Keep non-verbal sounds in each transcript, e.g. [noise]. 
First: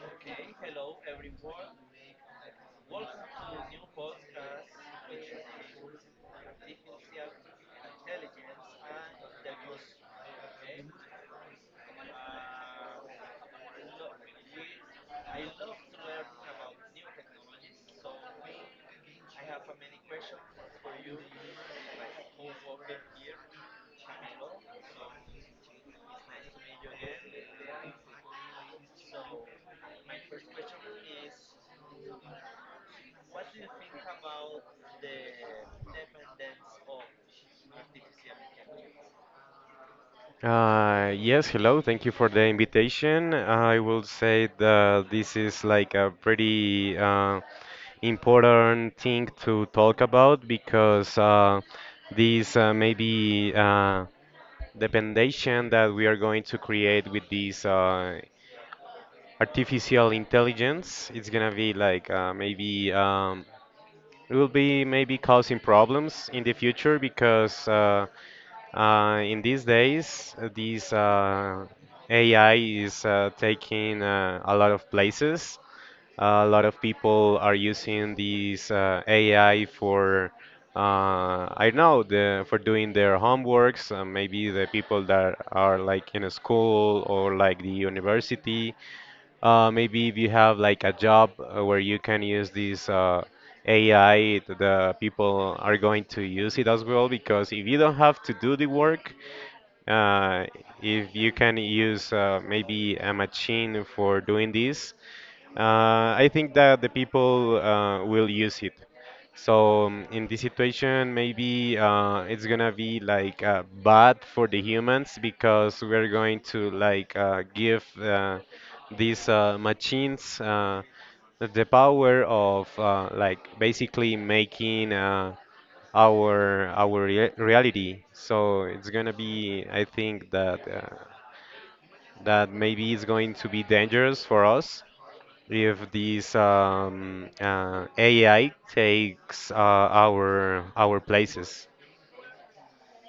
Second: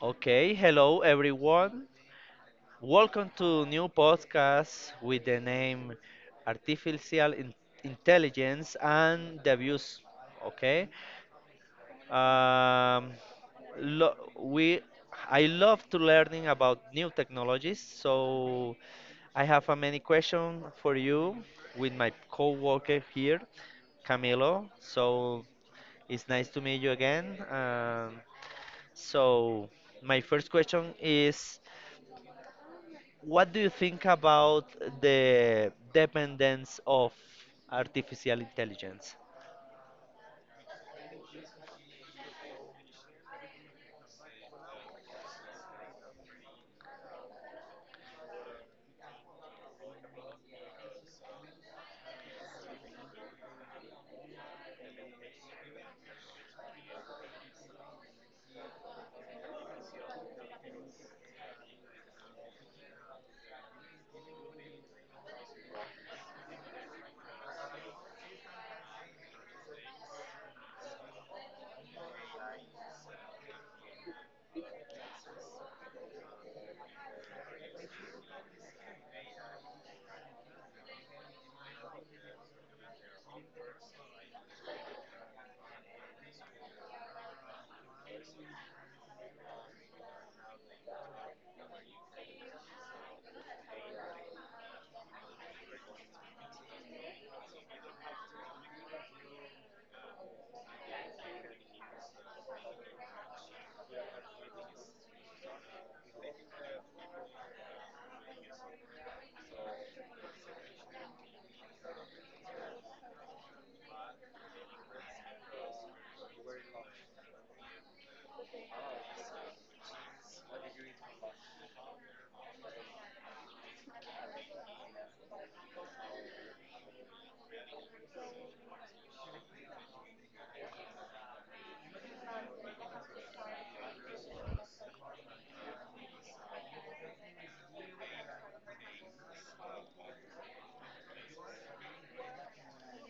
Okay, hello everyone. Welcome to new podcast with the name Artificial Intelligence and the Abuse. Okay, um, lo- we I love to learning about new technologies. So I have a many question for you with my co-worker here, Camilo. So it's nice to meet you again. So my first question is: what do you think about the dependence of artificial intelligence? Yes, hello. Thank you for the invitation. I will say that this is like a pretty important thing to talk about because this maybe the foundation that we are going to create with this artificial intelligence, it's gonna be like maybe it will be maybe causing problems in the future because in these days these AI is taking a lot of places. A lot of people are using these AI for I don't know the for doing their homeworks. Maybe the people that are like in a school or like the university maybe if you have like a job where you can use this AI, the people are going to use it as well because if you don't have to do the work, uh, if you can use maybe a machine for doing this, I think that the people will use it. So in this situation, maybe it's gonna be like bad for the humans because we're going to like give these machines the power of like basically making our reality. So it's gonna be, I think that maybe it's going to be dangerous for us if this AI takes our places.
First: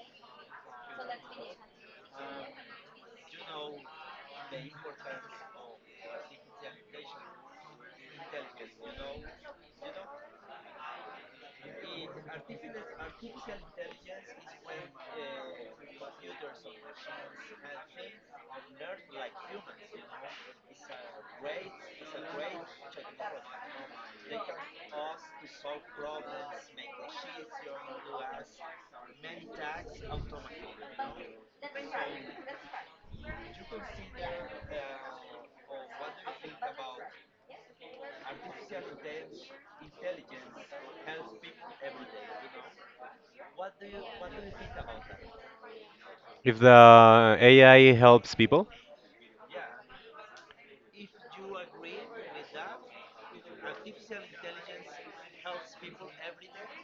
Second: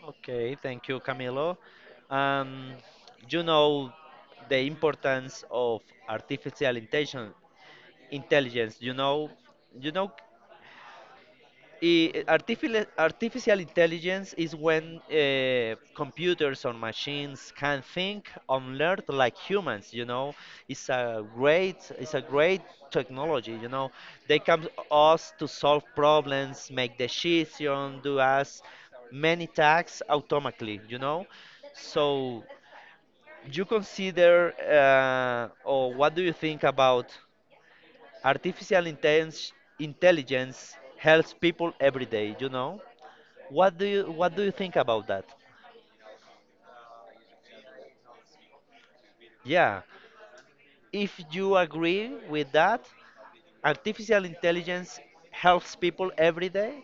Okay, thank you, Camilo. Um, you know the importance of artificial intelligence. Intelligence, you know artificial intelligence is when computers or machines can think and learn like humans. You know, it's a great technology. You know, they come to us to solve problems, make decisions, do us many tasks automatically. You know, so you consider or what do you think about artificial intelligence intelligence helps people every day? You know. What do you think about that? If the AI helps people, Yeah, if you agree with that, artificial intelligence helps people every day.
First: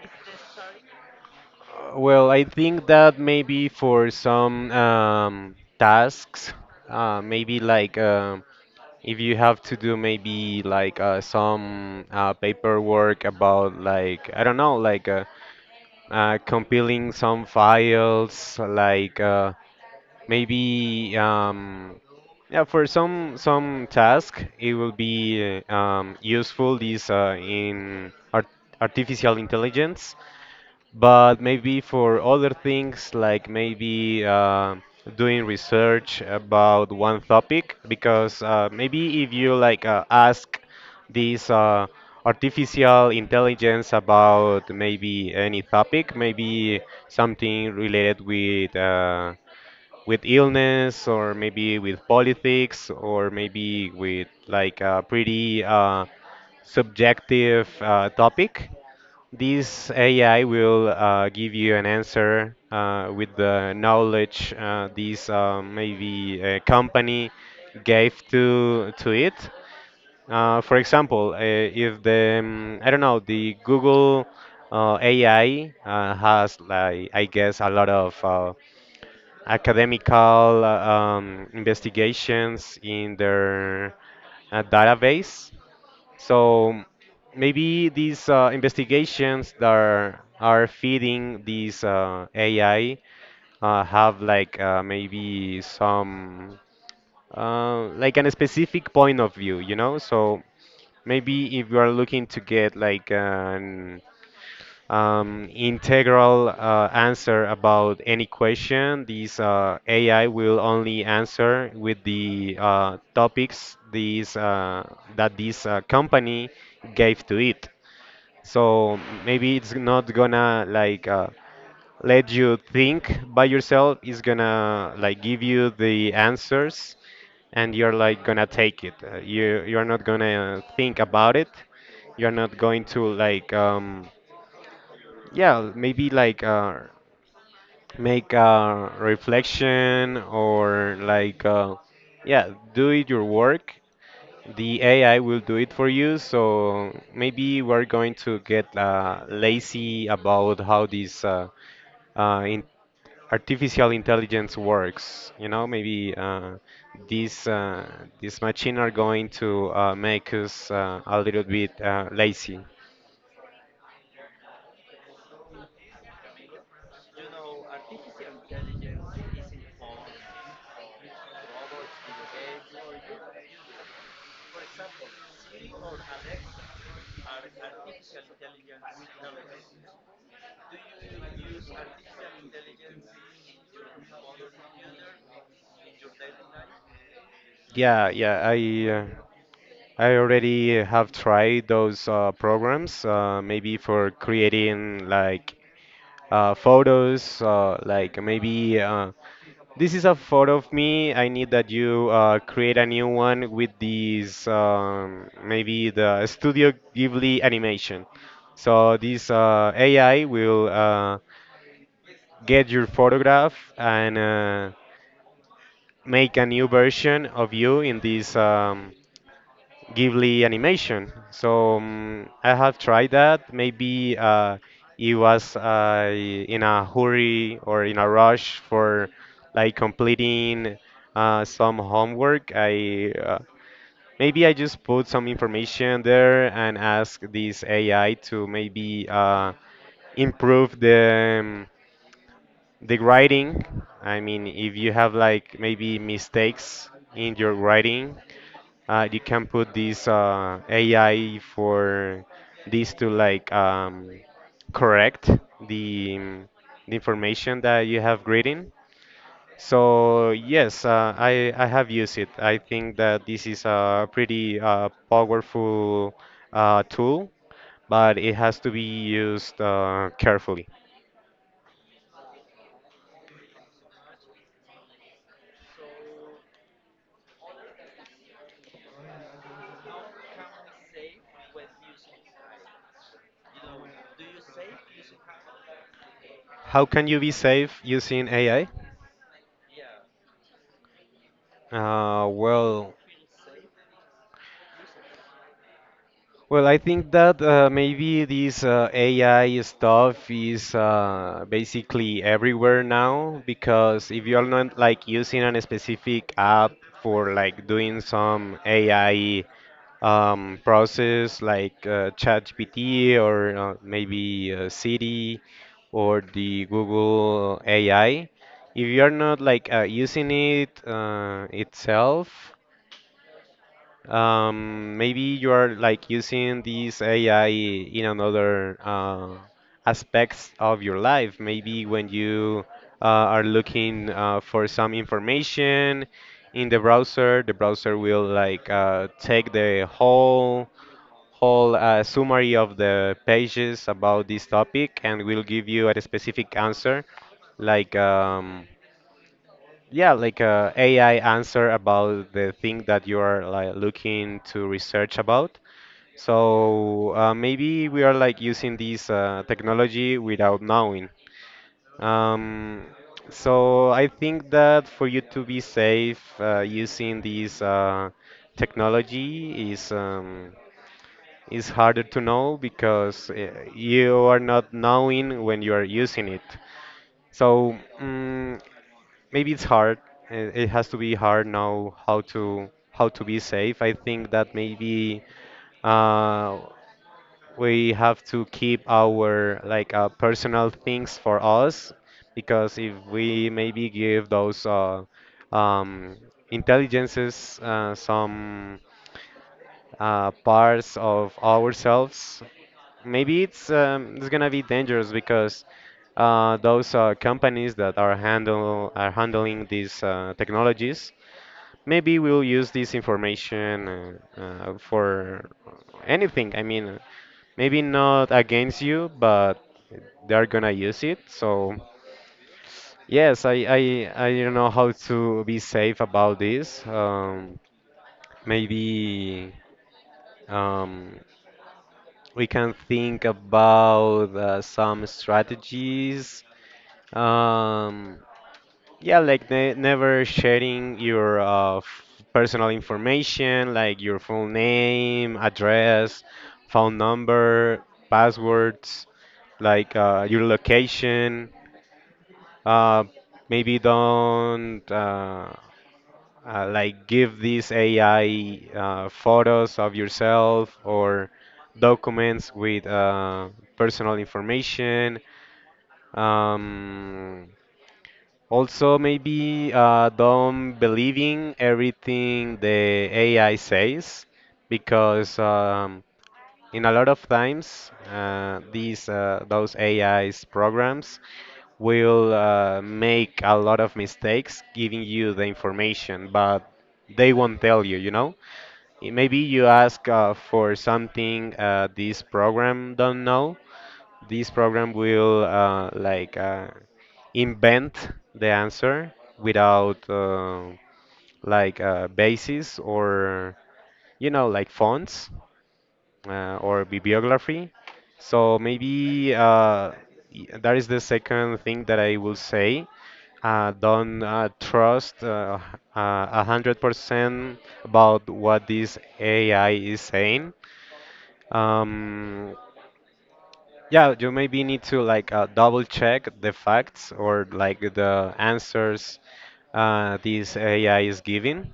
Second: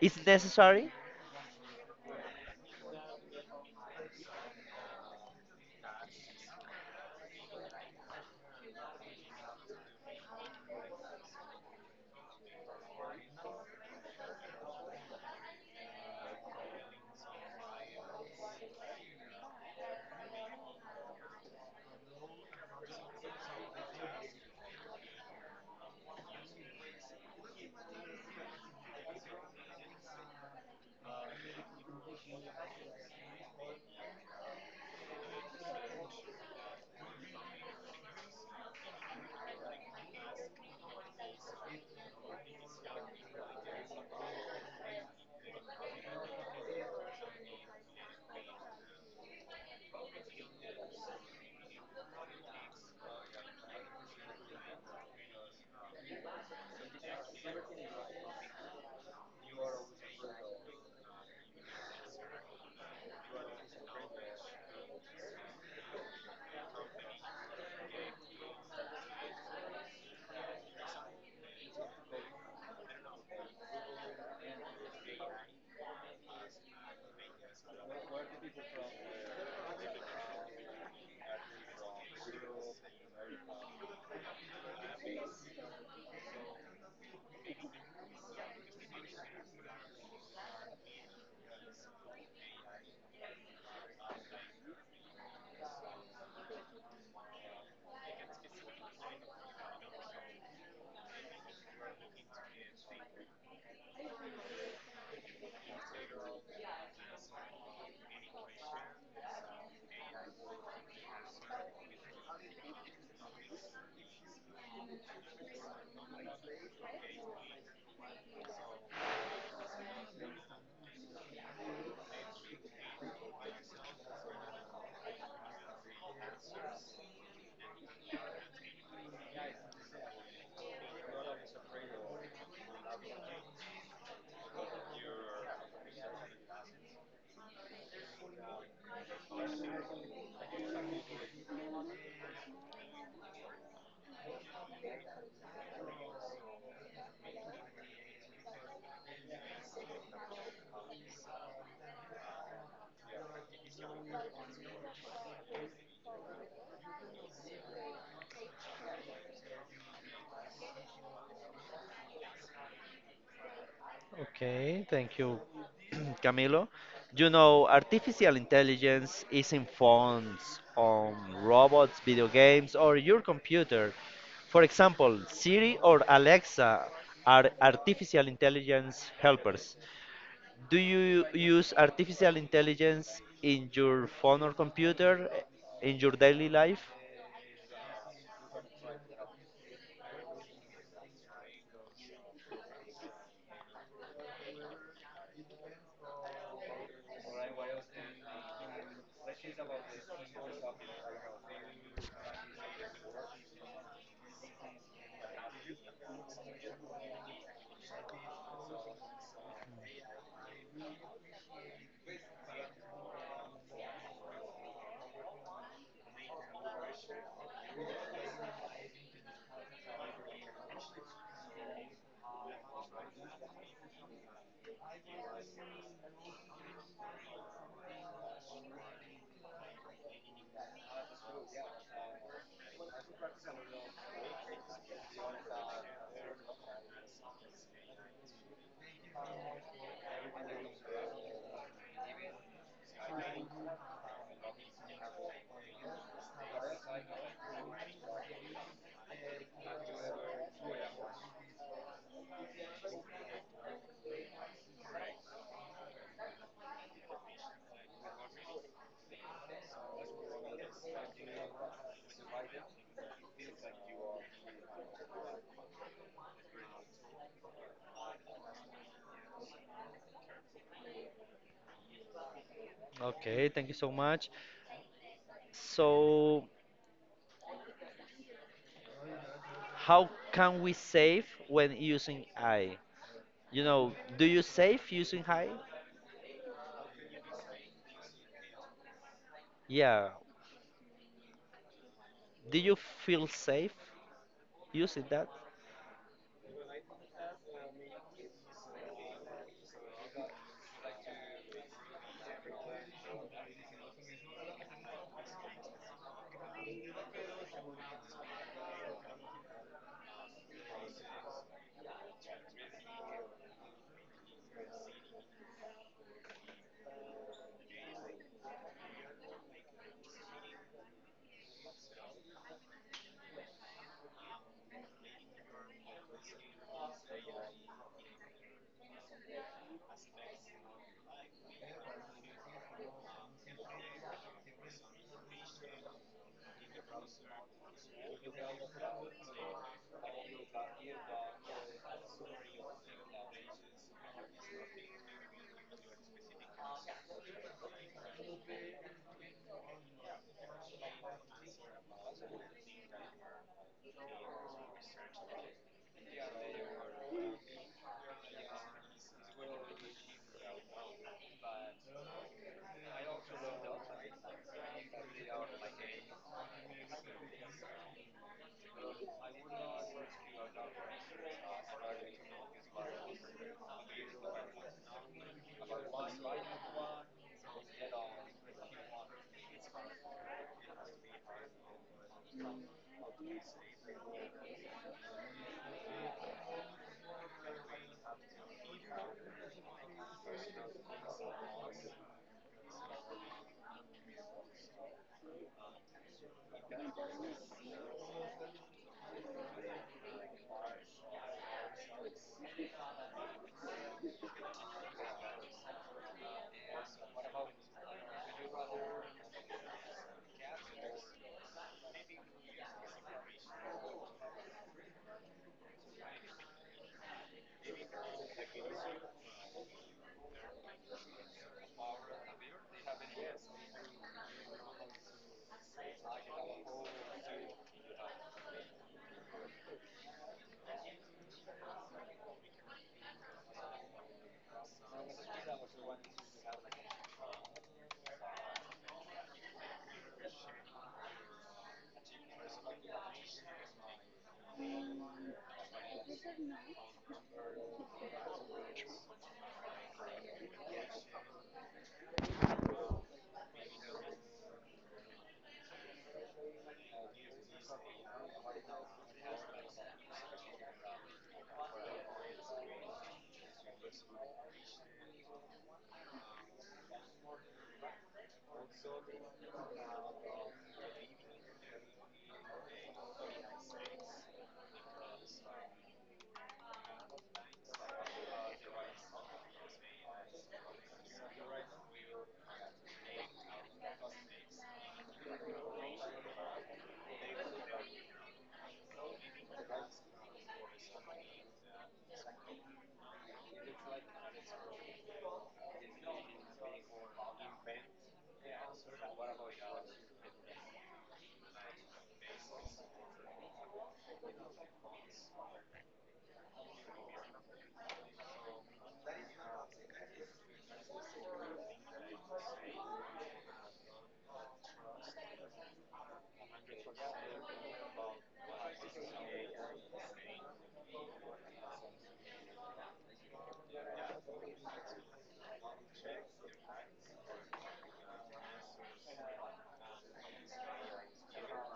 It's necessary. Well, I think that maybe for some tasks, maybe like. If you have to do maybe like some paperwork about like I don't know like compiling some files like maybe yeah for some task it will be useful this in art artificial intelligence but maybe for other things like maybe doing research about one topic because maybe if you like ask this artificial intelligence about maybe any topic maybe something related with illness or maybe with politics or maybe with like a pretty subjective topic this AI will give you an answer with the knowledge this maybe a company gave to it. For example, if the I don't know the Google AI has like I guess a lot of academical investigations in their database. So maybe these investigations that are feeding these AI have like maybe some like an specific point of view, you know? So maybe if you are looking to get like an integral answer about any question, these AI will only answer with the topics these that this company gave to it. So maybe it's not gonna like let you think by yourself. It's gonna like give you the answers, and you're like gonna take it. You're not gonna think about it. You're not going to like yeah maybe like make a reflection or like yeah do it your work the AI will do it for you, so maybe we're going to get lazy about how this in artificial intelligence works. You know, maybe these this machine are going to make us a little bit lazy. Okay, thank you. [clears throat] Camilo. You know, artificial intelligence is in phones, on robots, video games, or your computer. For example, Siri or Alexa are artificial intelligence helpers. Do you use artificial intelligence in your phone or computer in your daily life? Yeah, yeah, I already have tried those programs, maybe for creating like photos, like maybe this is a photo of me. I need that you create a new one with these, maybe the Studio Ghibli animation. So this AI will get your photograph and make a new version of you in this Ghibli animation. So I have tried that. Maybe it was in a hurry or in a rush for like completing some homework. I maybe I just put some information there and ask this AI to maybe improve the writing. I mean, if you have like maybe mistakes in your writing, you can put this AI for this to like correct the, um, the information that you have reading. So yes, I have used it. I think that this is a pretty powerful tool, but it has to be used carefully. Okay, thank you so much. So, how can we save when using AI? You know, do you save using AI? How can you be safe using AI? Yeah. Do you Well. feel safe using that? Well, I think that maybe this AI stuff is basically everywhere now because if you're not like using a specific app for like doing some AI process like ChatGPT or maybe Siri or the Google AI, if you're not like using it itself maybe you are like using this AI in another aspects of your life. Maybe when you are looking for some information in the browser will like take the whole summary of the pages about this topic and will give you a specific answer, like a AI answer about the thing that you are like looking to research about. So maybe we are like using this technology without knowing. Um, so I think that for you to be safe using this technology is harder to know because you are not knowing when you are using it. So, maybe it's hard and it has to be hard now how to be safe. I think that maybe uh, we have to keep our like personal things for us because if we maybe give those um, intelligences some parts of ourselves, maybe it's gonna be dangerous because those companies that are handling these technologies maybe will use this information for anything. I mean, maybe not against you, but they're gonna use it. So yes, I don't know how to be safe about this. Maybe. Um, We can think about some strategies. Um, yeah, like ne never sharing your personal information, like your full name, address, phone number, passwords, like your location. Uh, maybe don't like give this AI photos of yourself or documents with personal information. Um, also, maybe don't believing everything the AI says because in a lot of times these those AI's programs will make a lot of mistakes giving you the information, but they won't tell you, you know? Eh, maybe you ask for something this program don't know. This program will invent the answer without basis or you know like fonts or bibliography. So maybe that is the second thing that I will say. Don't trust uh, 100% about what this AI is saying. Um, yeah, you maybe need to like double check the facts or like the answers this AI is giving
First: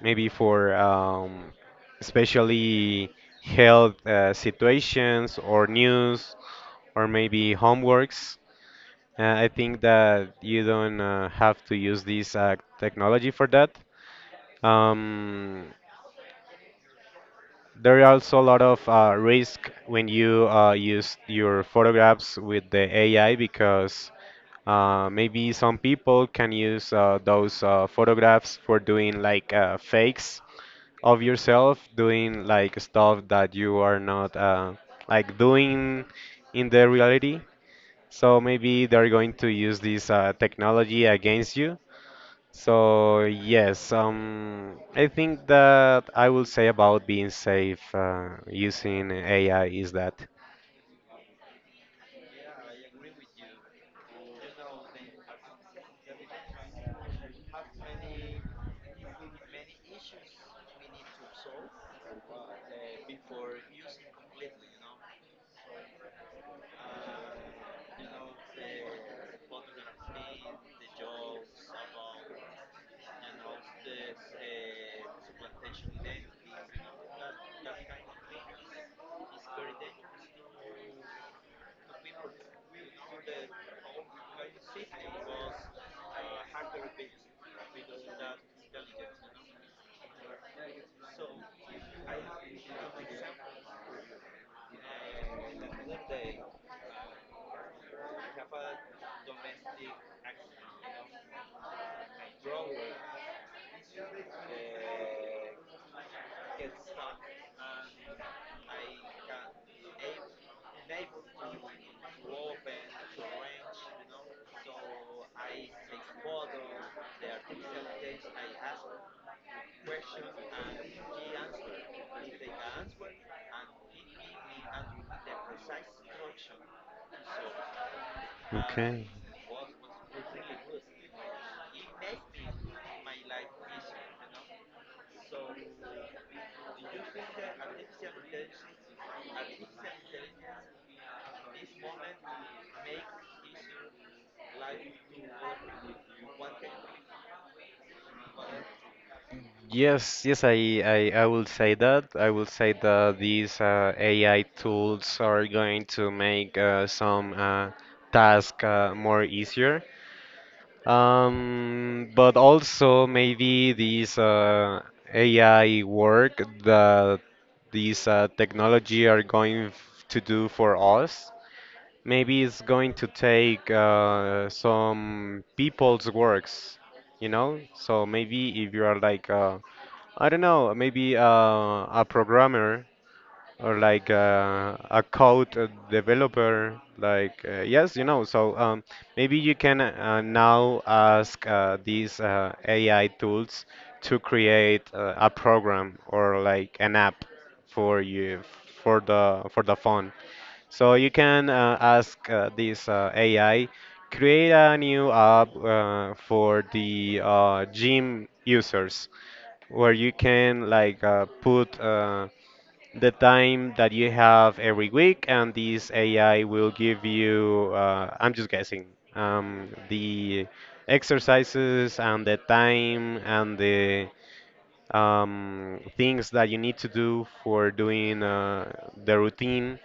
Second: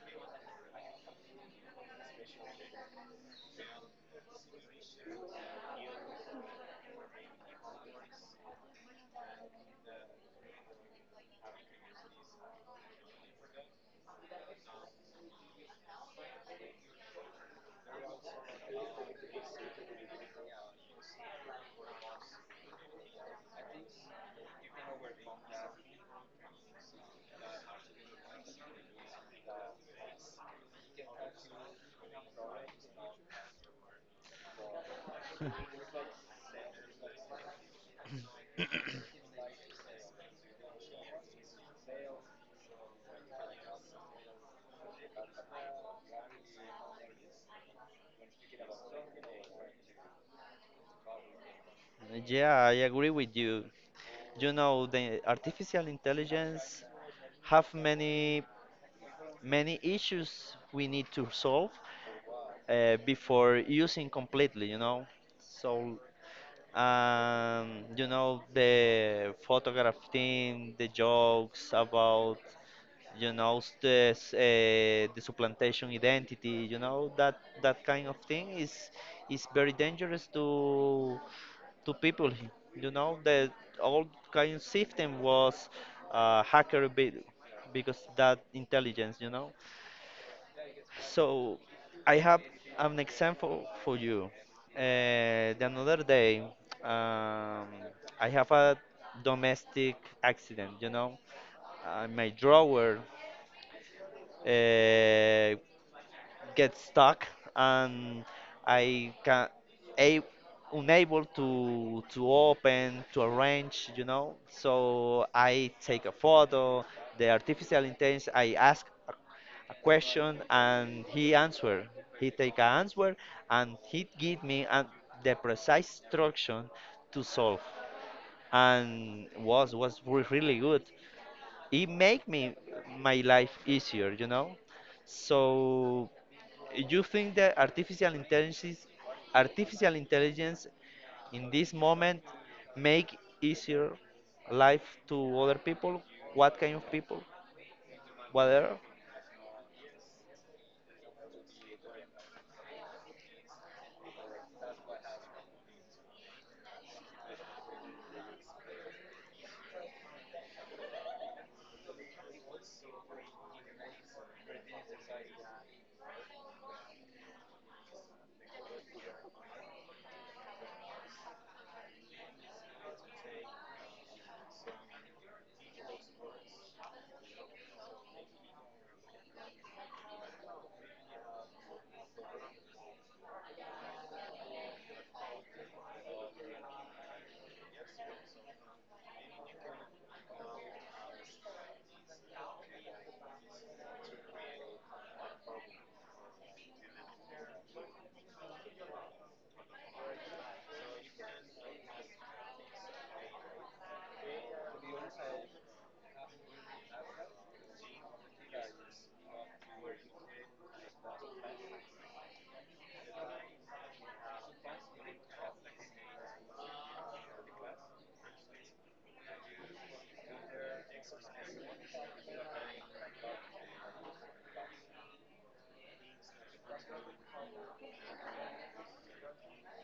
maybe for especially health situations or news or maybe homeworks. I think that you don't have to use this technology for that. Um, There are also a lot of risk when you use your photographs with the AI because maybe some people can use those photographs for doing like fakes of yourself, doing like stuff that you are not like doing in the reality. So maybe they're going to use this technology against you. So yes, I think that I will say about being safe using AI is that. Yeah, I agree with you. You know, the artificial intelligence have many many issues we need to solve before using completely, you know. So, you know, the photograph team, the jokes about, you know, this, the supplantation identity, you know, that kind of thing is very dangerous to people. You know, the old kind of system was uh, hacker be- because that intelligence, you know. So I have an example for you. The another day, um, I have a domestic accident. You know, my drawer uh, get stuck and I can a unable to open to arrange, you know. So I take a photo, the artificial intelligence. I ask a question and he answer, he take an answer, and he give me an, the precise instruction to solve, and was really good. It make me my life easier, you know. So you think that artificial intelligence in this moment make easier life to other people? What kind of people? Whatever. Yes, I will say that. I will say that these AI tools are going to make some task more easier. But also maybe this AI work that these technology are going to do for us. Maybe it's going to take some people's works, you know? So maybe if you are like, I don't know, maybe a programmer or like a code developer like yes you know so maybe you can now ask these AI tools to create a program or like an app for you for the phone so you can ask this AI create a new app for the gym users where you can like put the time that you have every week, and this AI will give you, I'm just guessing, the exercises and the time and the things that you need to do for doing the routine.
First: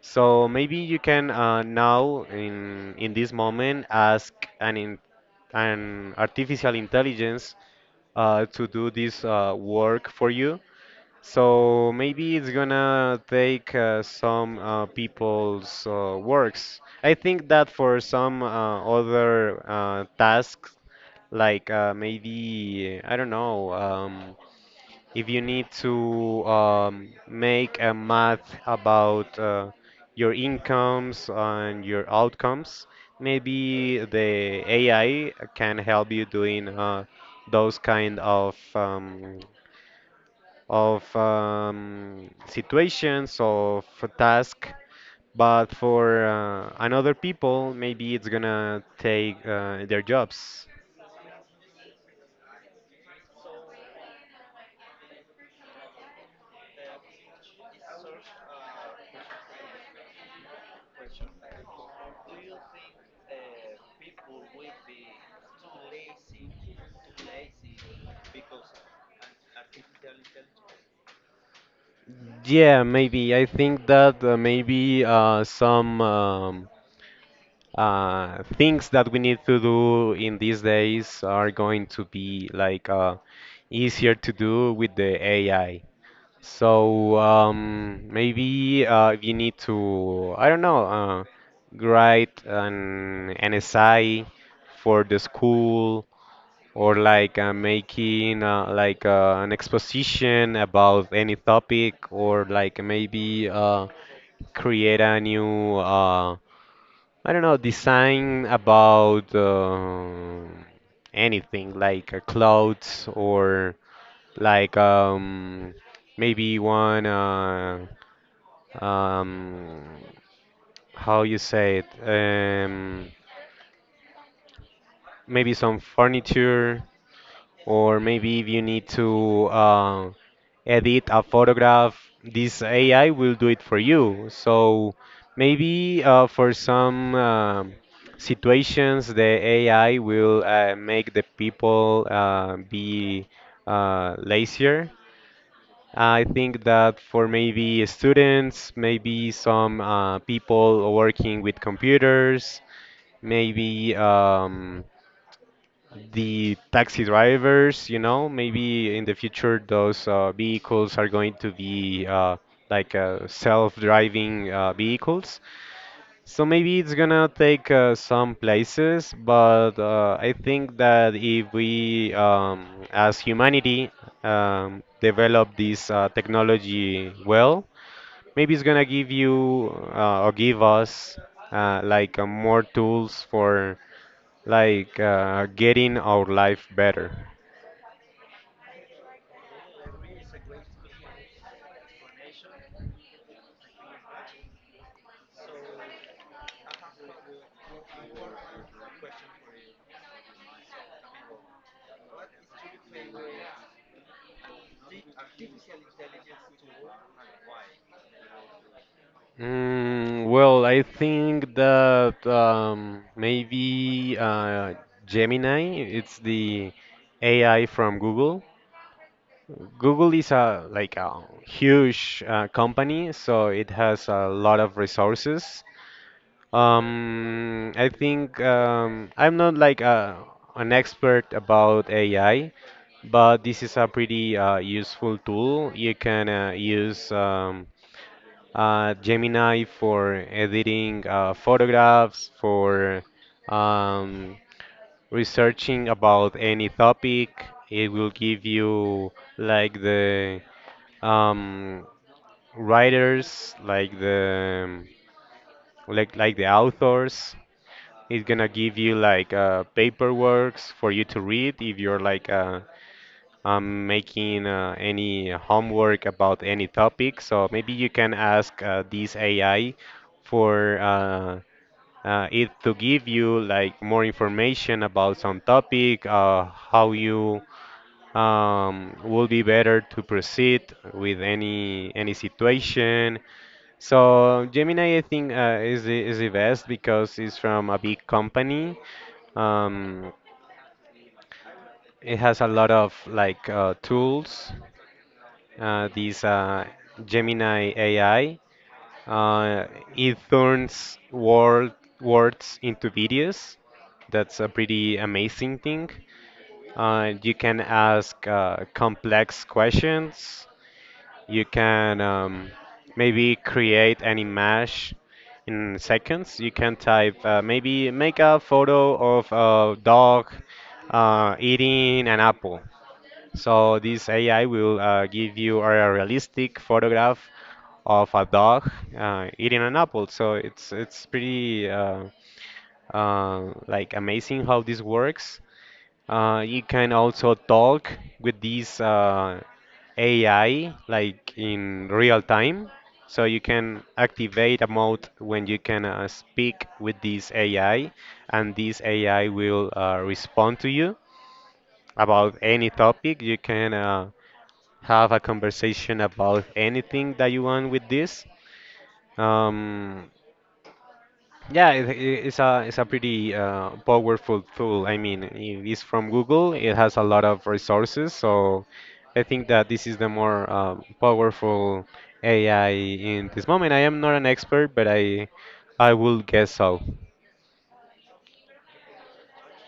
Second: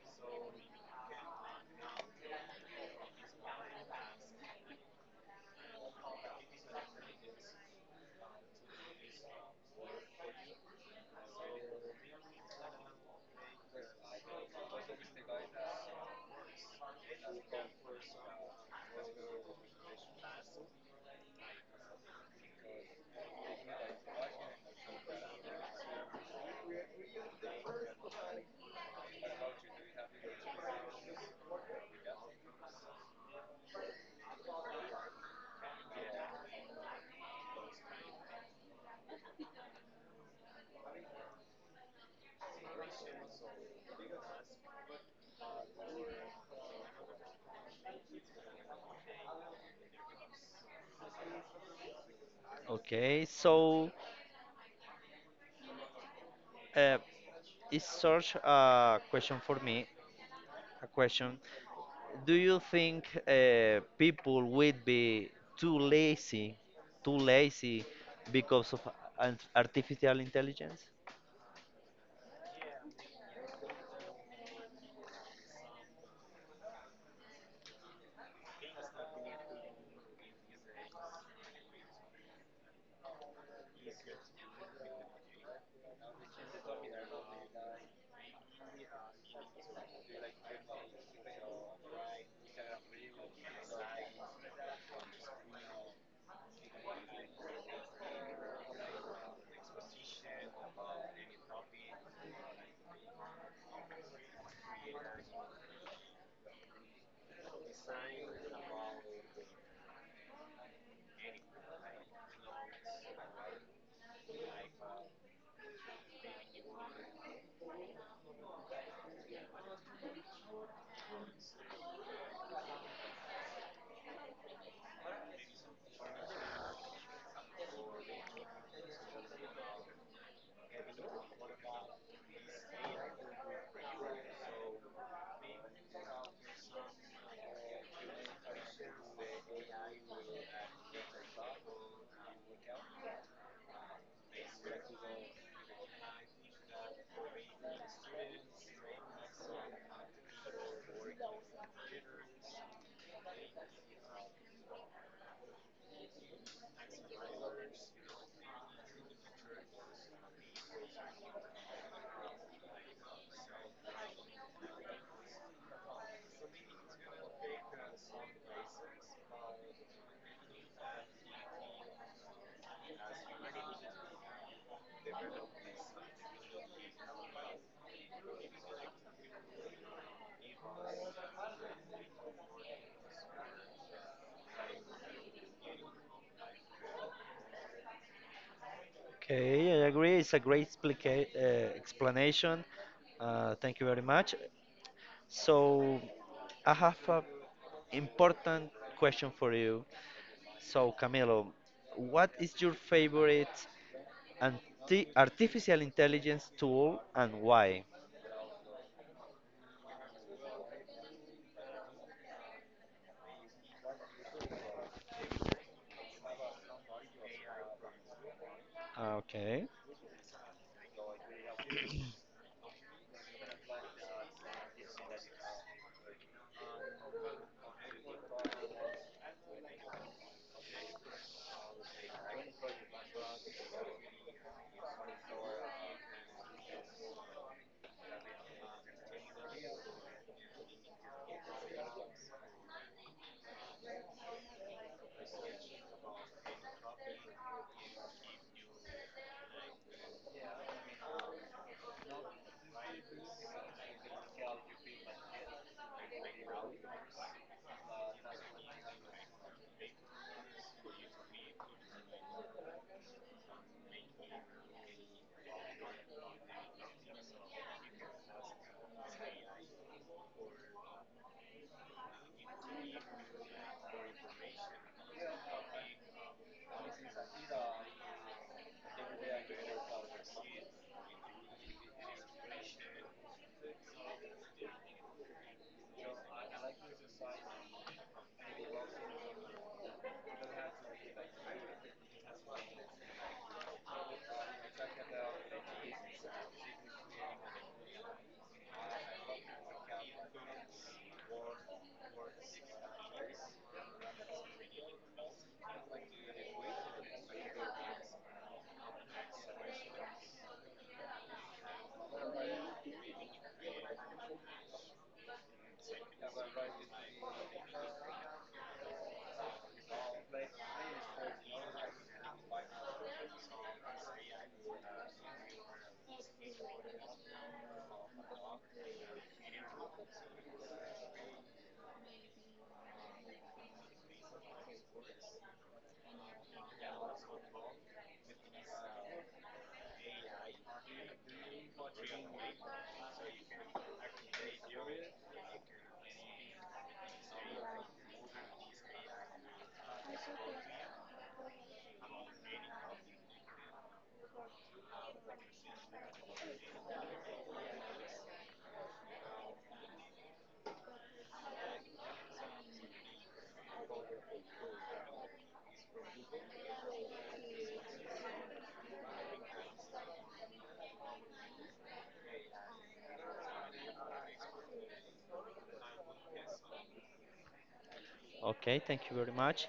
So maybe you can now, in this moment, ask an in, an artificial intelligence to do this work for you so maybe it's gonna take some people's works. I think that for some other tasks, like maybe, I don't know, if you need to make a math about your incomes and your outcomes, maybe the AI can help you doing those kind of situations, of a task, but for another people, maybe it's gonna take their jobs. Okay, so uh, it's such a question for me, a question: do you think people would be too lazy too lazy because of artificial intelligence? Yeah, maybe. I think that maybe some things that we need to do in these days are going to be like easier to do with the AI. So maybe you need to, I don't know, write an essay for the school or like making like an exposition about any topic, or like maybe create a new, I don't know, design about anything like clothes or like um, maybe one. Um, how you say it, maybe some furniture, or maybe if you need to edit a photograph, this AI will do it for you. So maybe for some situations, the AI will make the people be lazier. I think that for maybe students, maybe some people working with computers, maybe the taxi drivers, you know, maybe in the future those vehicles are going to be self-driving vehicles. So maybe it's gonna take some places, but I think that if we, as humanity, develop this technology well, maybe it's gonna give you or give us more tools for like getting our life better. Okay, I agree. It's a great explanation. Thank you very much. So, I have a important question for you. So, Camilo, what is your favorite artificial intelligence tool and why? Mm, well, I think that maybe Gemini, it's the AI from Google. Okay, Google is a like a huge company, so it has a lot of resources. I think I'm not like an expert about AI, but this is a pretty useful tool. You can use Gemini for editing photographs, for um, researching about any topic. It will give you like the um, writers, like the authors. It's gonna give you like paperworks for you to read if you're like a, I'm making any homework about any topic, so maybe you can ask this AI for it to give you like more information about some topic, how you will be better to proceed with any situation. So Gemini, I think, is the best because it's from a big company. Um, it has a lot of like tools this Gemini AI. Uh, it turns words into videos. That's a pretty amazing thing. You can ask complex questions. You can maybe create an image in seconds. You can type maybe make a photo of a dog eating an apple, so this AI will give you a realistic photograph of a dog eating an apple. So it's pretty like amazing how this works. You can also talk with this AI like in real time. So you can activate a mode when you can speak with this AI, and this AI will respond to you about any topic. You can have a conversation about anything that you want with this. Um, yeah, it's a it's a pretty powerful tool. I mean, it is from Google. It has a lot of resources, so I think that this is the more powerful AI in this moment. I am not an expert, but I will guess so. okay, thank you very much.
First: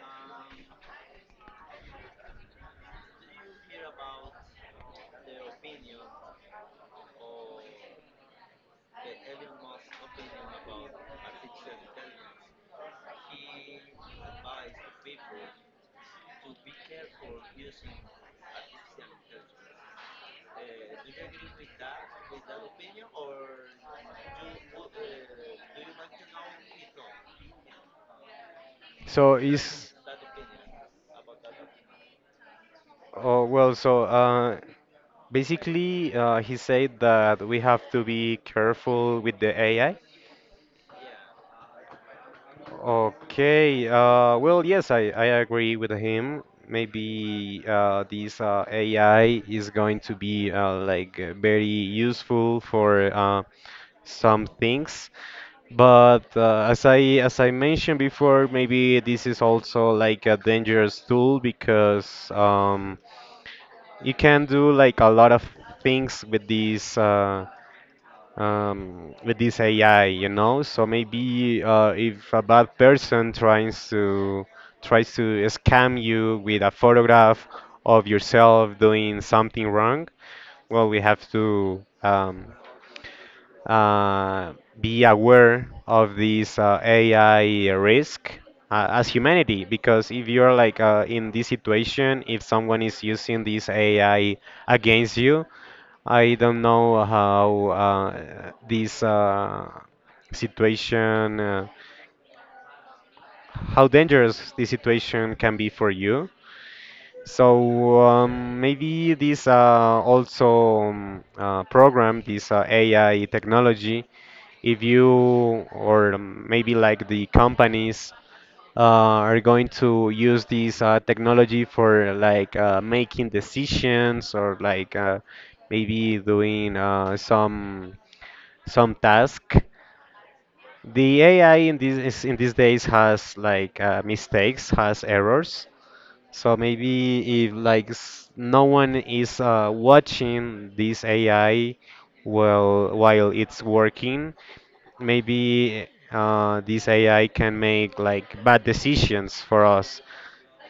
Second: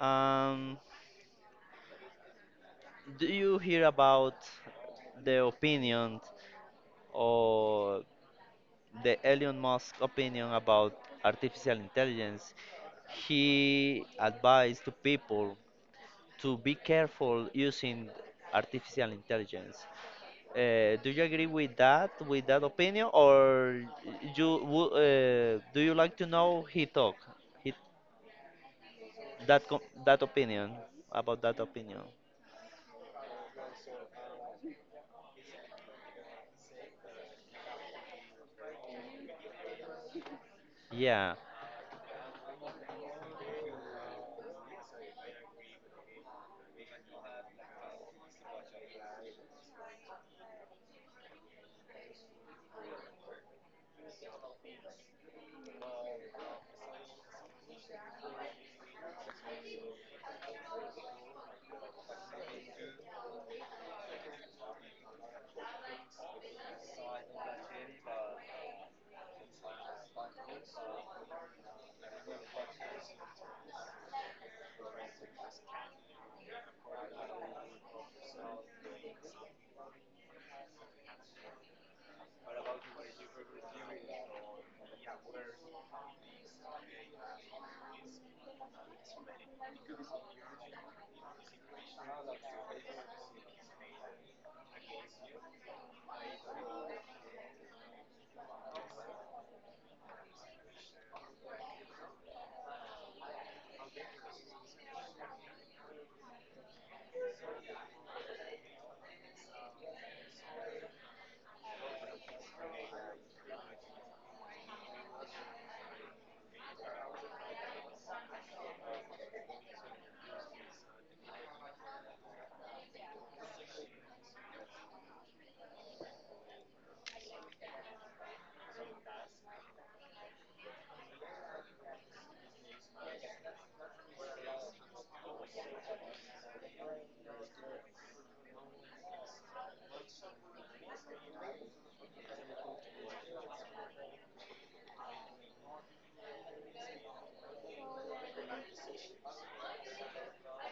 Um, do you hear about the opinion, or the Elon Musk opinion about artificial intelligence? He advised to people to be careful using artificial intelligence. Do you agree with that, with that opinion, or you do you like to know he talk, he, So that is, that opinion, about that opinion? oh well. So basically, he said that we have to be careful with the AI. Yeah. Okay, well, yes, I agree with him. Maybe this AI is going to be very useful for some things. But as I mentioned before, maybe this is also like a dangerous tool, because you can do like a lot of things with this with this AI, you know. So maybe if a bad person tries to scam you with a photograph of yourself doing something wrong, well, we have to uh, be aware of this AI risk. As humanity, because if you're like in this situation, if someone is using this AI against you, I don't know how situation, uh, how dangerous this situation can be for you. So maybe this also program, this AI technology, if you or maybe like the companies uh, are going to use this technology for like making decisions, or like maybe doing some task. The AI in these days has like mistakes, has errors. So maybe if no one is watching this AI while it's working, maybe this AI can make like bad decisions for us.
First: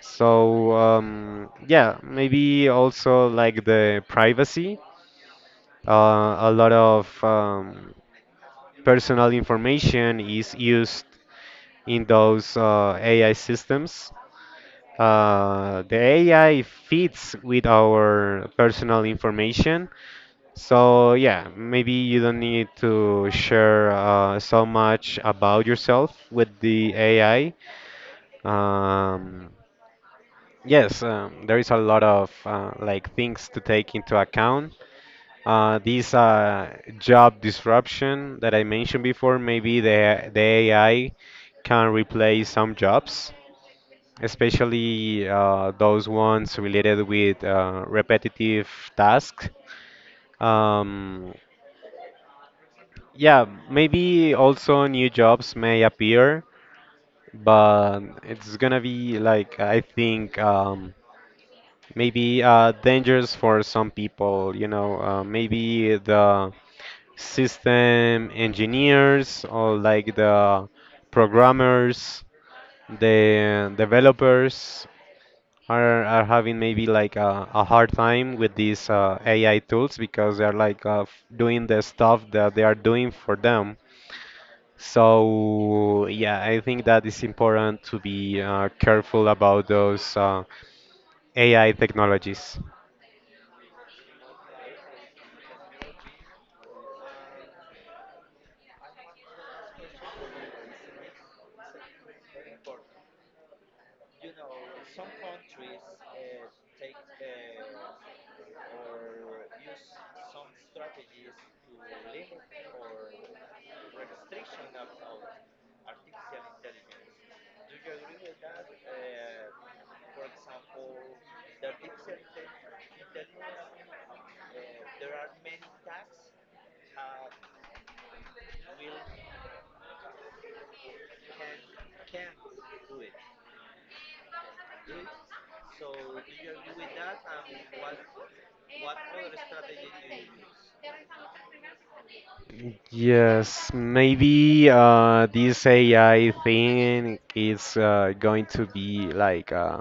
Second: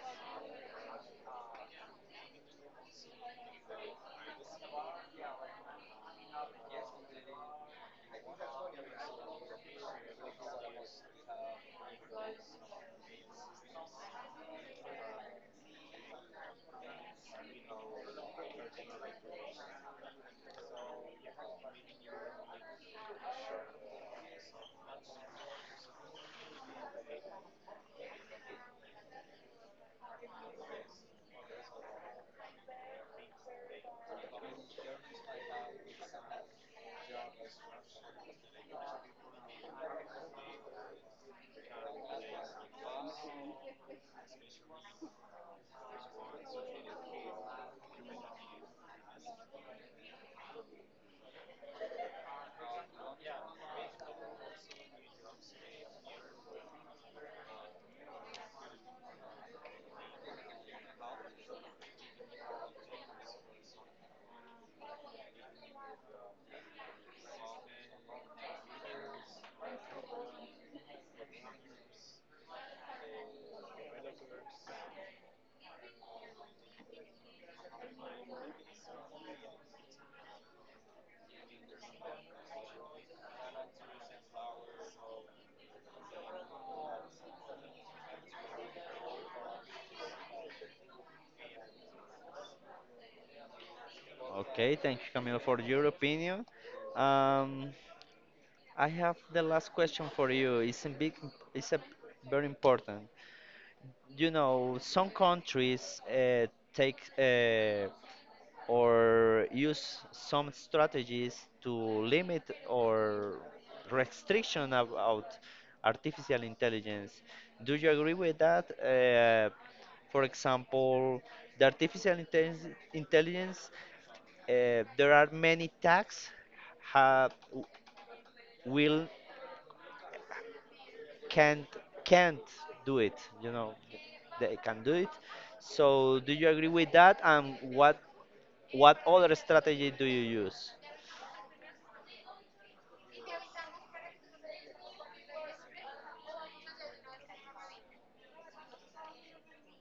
So yeah, maybe also like the privacy. A lot of personal information is used in those AI systems. The AI fits with our personal information. So, yeah, maybe you don't need to share so much about yourself with the AI. Um, yes, there is a lot of like things to take into account, these job disruption that I mentioned before. Maybe the AI can replace some jobs, especially those ones related with repetitive tasks. Um, yeah, maybe also new jobs may appear, but it's gonna be like, I think maybe dangerous for some people. You know, maybe the system engineers, or like the programmers, the developers are having maybe like a hard time with these AI tools, because they're like doing the stuff that they are doing for them. So yeah, I think that it's important to be careful about those AI technologies. Okay. Thank you, Camilo, for your opinion. Um, I have the last question for you. It's a big, it's a very important. You know, some countries take or use some strategies to limit or restriction about artificial intelligence. Do you agree with that? For example, the intelligence, there are many tags have, will, can't can't do it, you know, they can do it. So do you agree with that, and what other strategy do you use? Yes, maybe this AI thing is going to be like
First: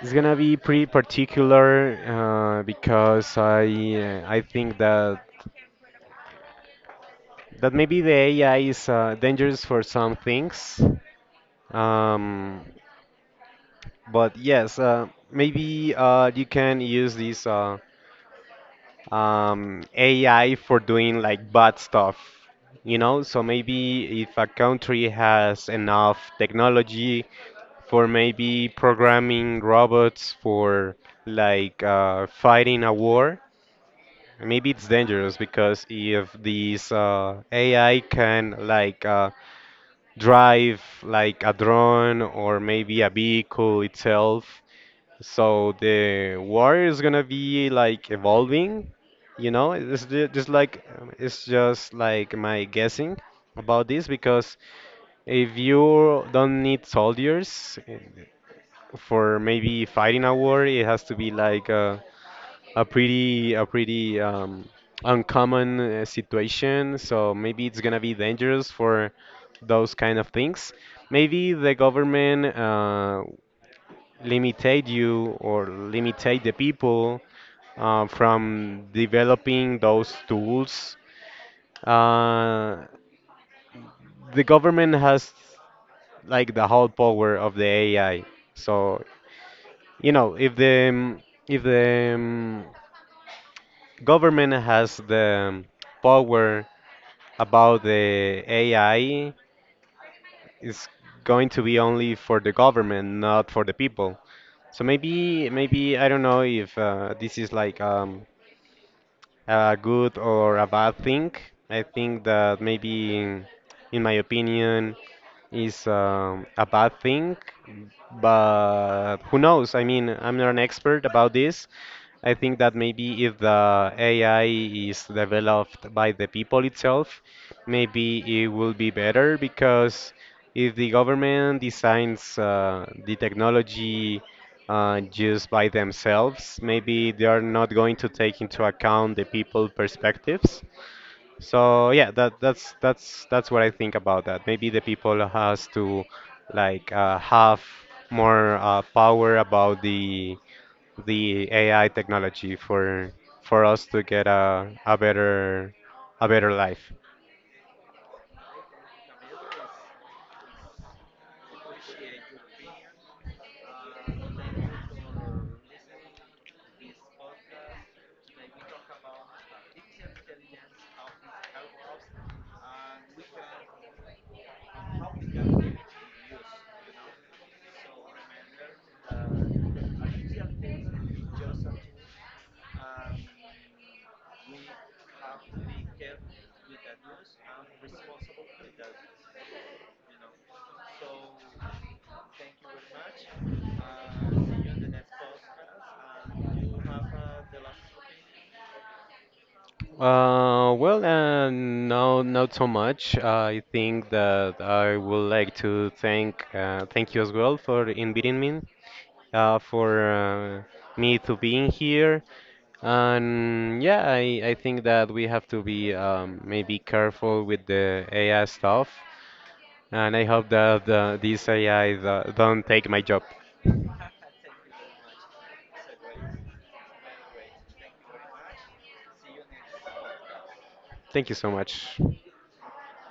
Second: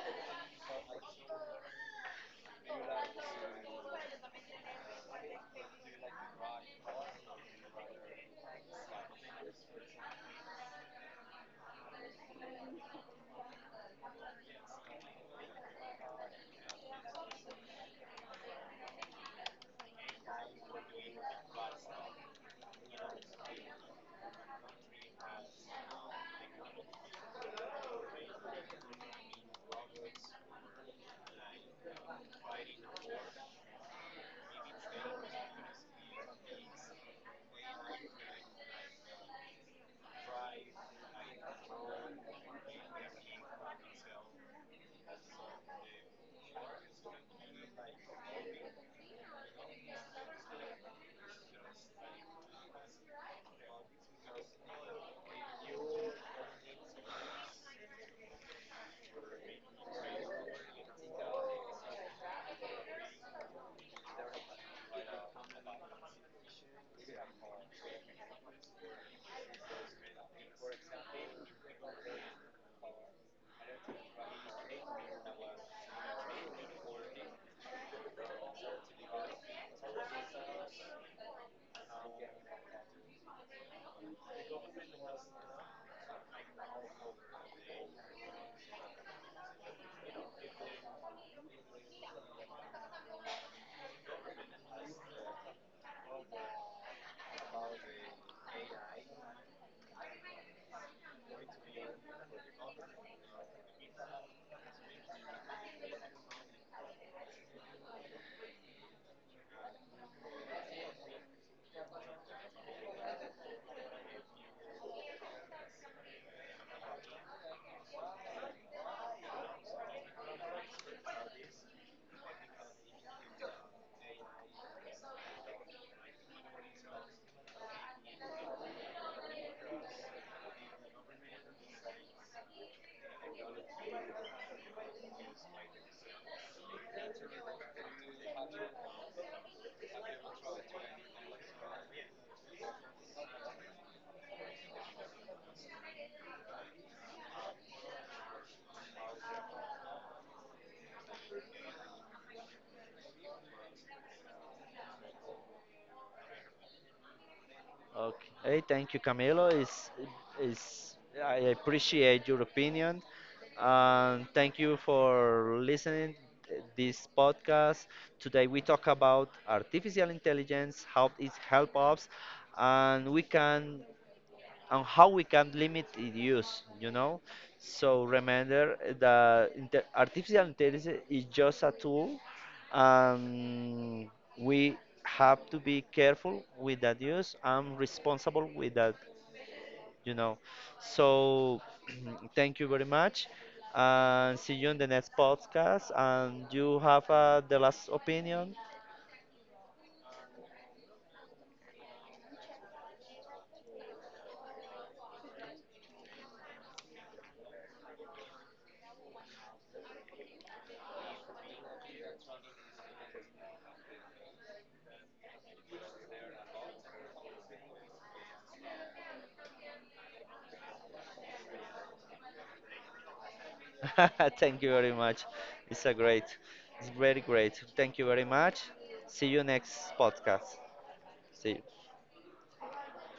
it's gonna be pretty particular because I think that maybe the AI is dangerous for some things. Um, but yes, maybe you can use this. AI for doing like bad stuff. You know, so maybe if a country has enough technology for maybe programming robots for like fighting a war, maybe it's dangerous because if these AI can like drive like a drone or maybe a vehicle itself, so the war is gonna be like evolving, you know. It's just like it's just like my guessing about this, because if you don't need soldiers, for maybe fighting a war, it has to be like a pretty uncommon situation. So maybe it's gonna be dangerous for those kind of things. Maybe the government limitate you, or limitate the people from developing those tools. Uh, the government has like the whole power of the AI. So you know, if the government has the power about the AI, it's going to be only for the government, not for the people. So maybe I don't know if this is like a good or a bad thing. I think that maybe, in my opinion, is a bad thing, but who knows? I mean, I'm not an expert about this. I think that maybe if the AI is developed by the people itself, maybe it will be better, because if the government designs the technology just by themselves, maybe they are not going to take into account the people perspectives. So yeah, that's what I think about that. Maybe the people has to like have more power about the AI technology for us to get a better life. Okay, hey, thank you, Camilo. Is I appreciate your opinion, and thank you for listening t- this podcast. Today we talk about artificial intelligence, how it helps us, and we can and how we can limit its use, you know? So remember that artificial intelligence is just a tool, and we have to be careful with that use and responsible with that, you know. So [clears throat] thank you very much, and see you in the next podcast. And you have the last opinion. Well, no, not so much. I think that I would like to thank you as well for inviting me, for me to being here. And yeah, I think that we have to be maybe careful with the AI stuff. And I hope that these AI don't take my job. [laughs] Thank you very much. It's it's very great. Thank you very much. See you next podcast. Thank you so See you. much.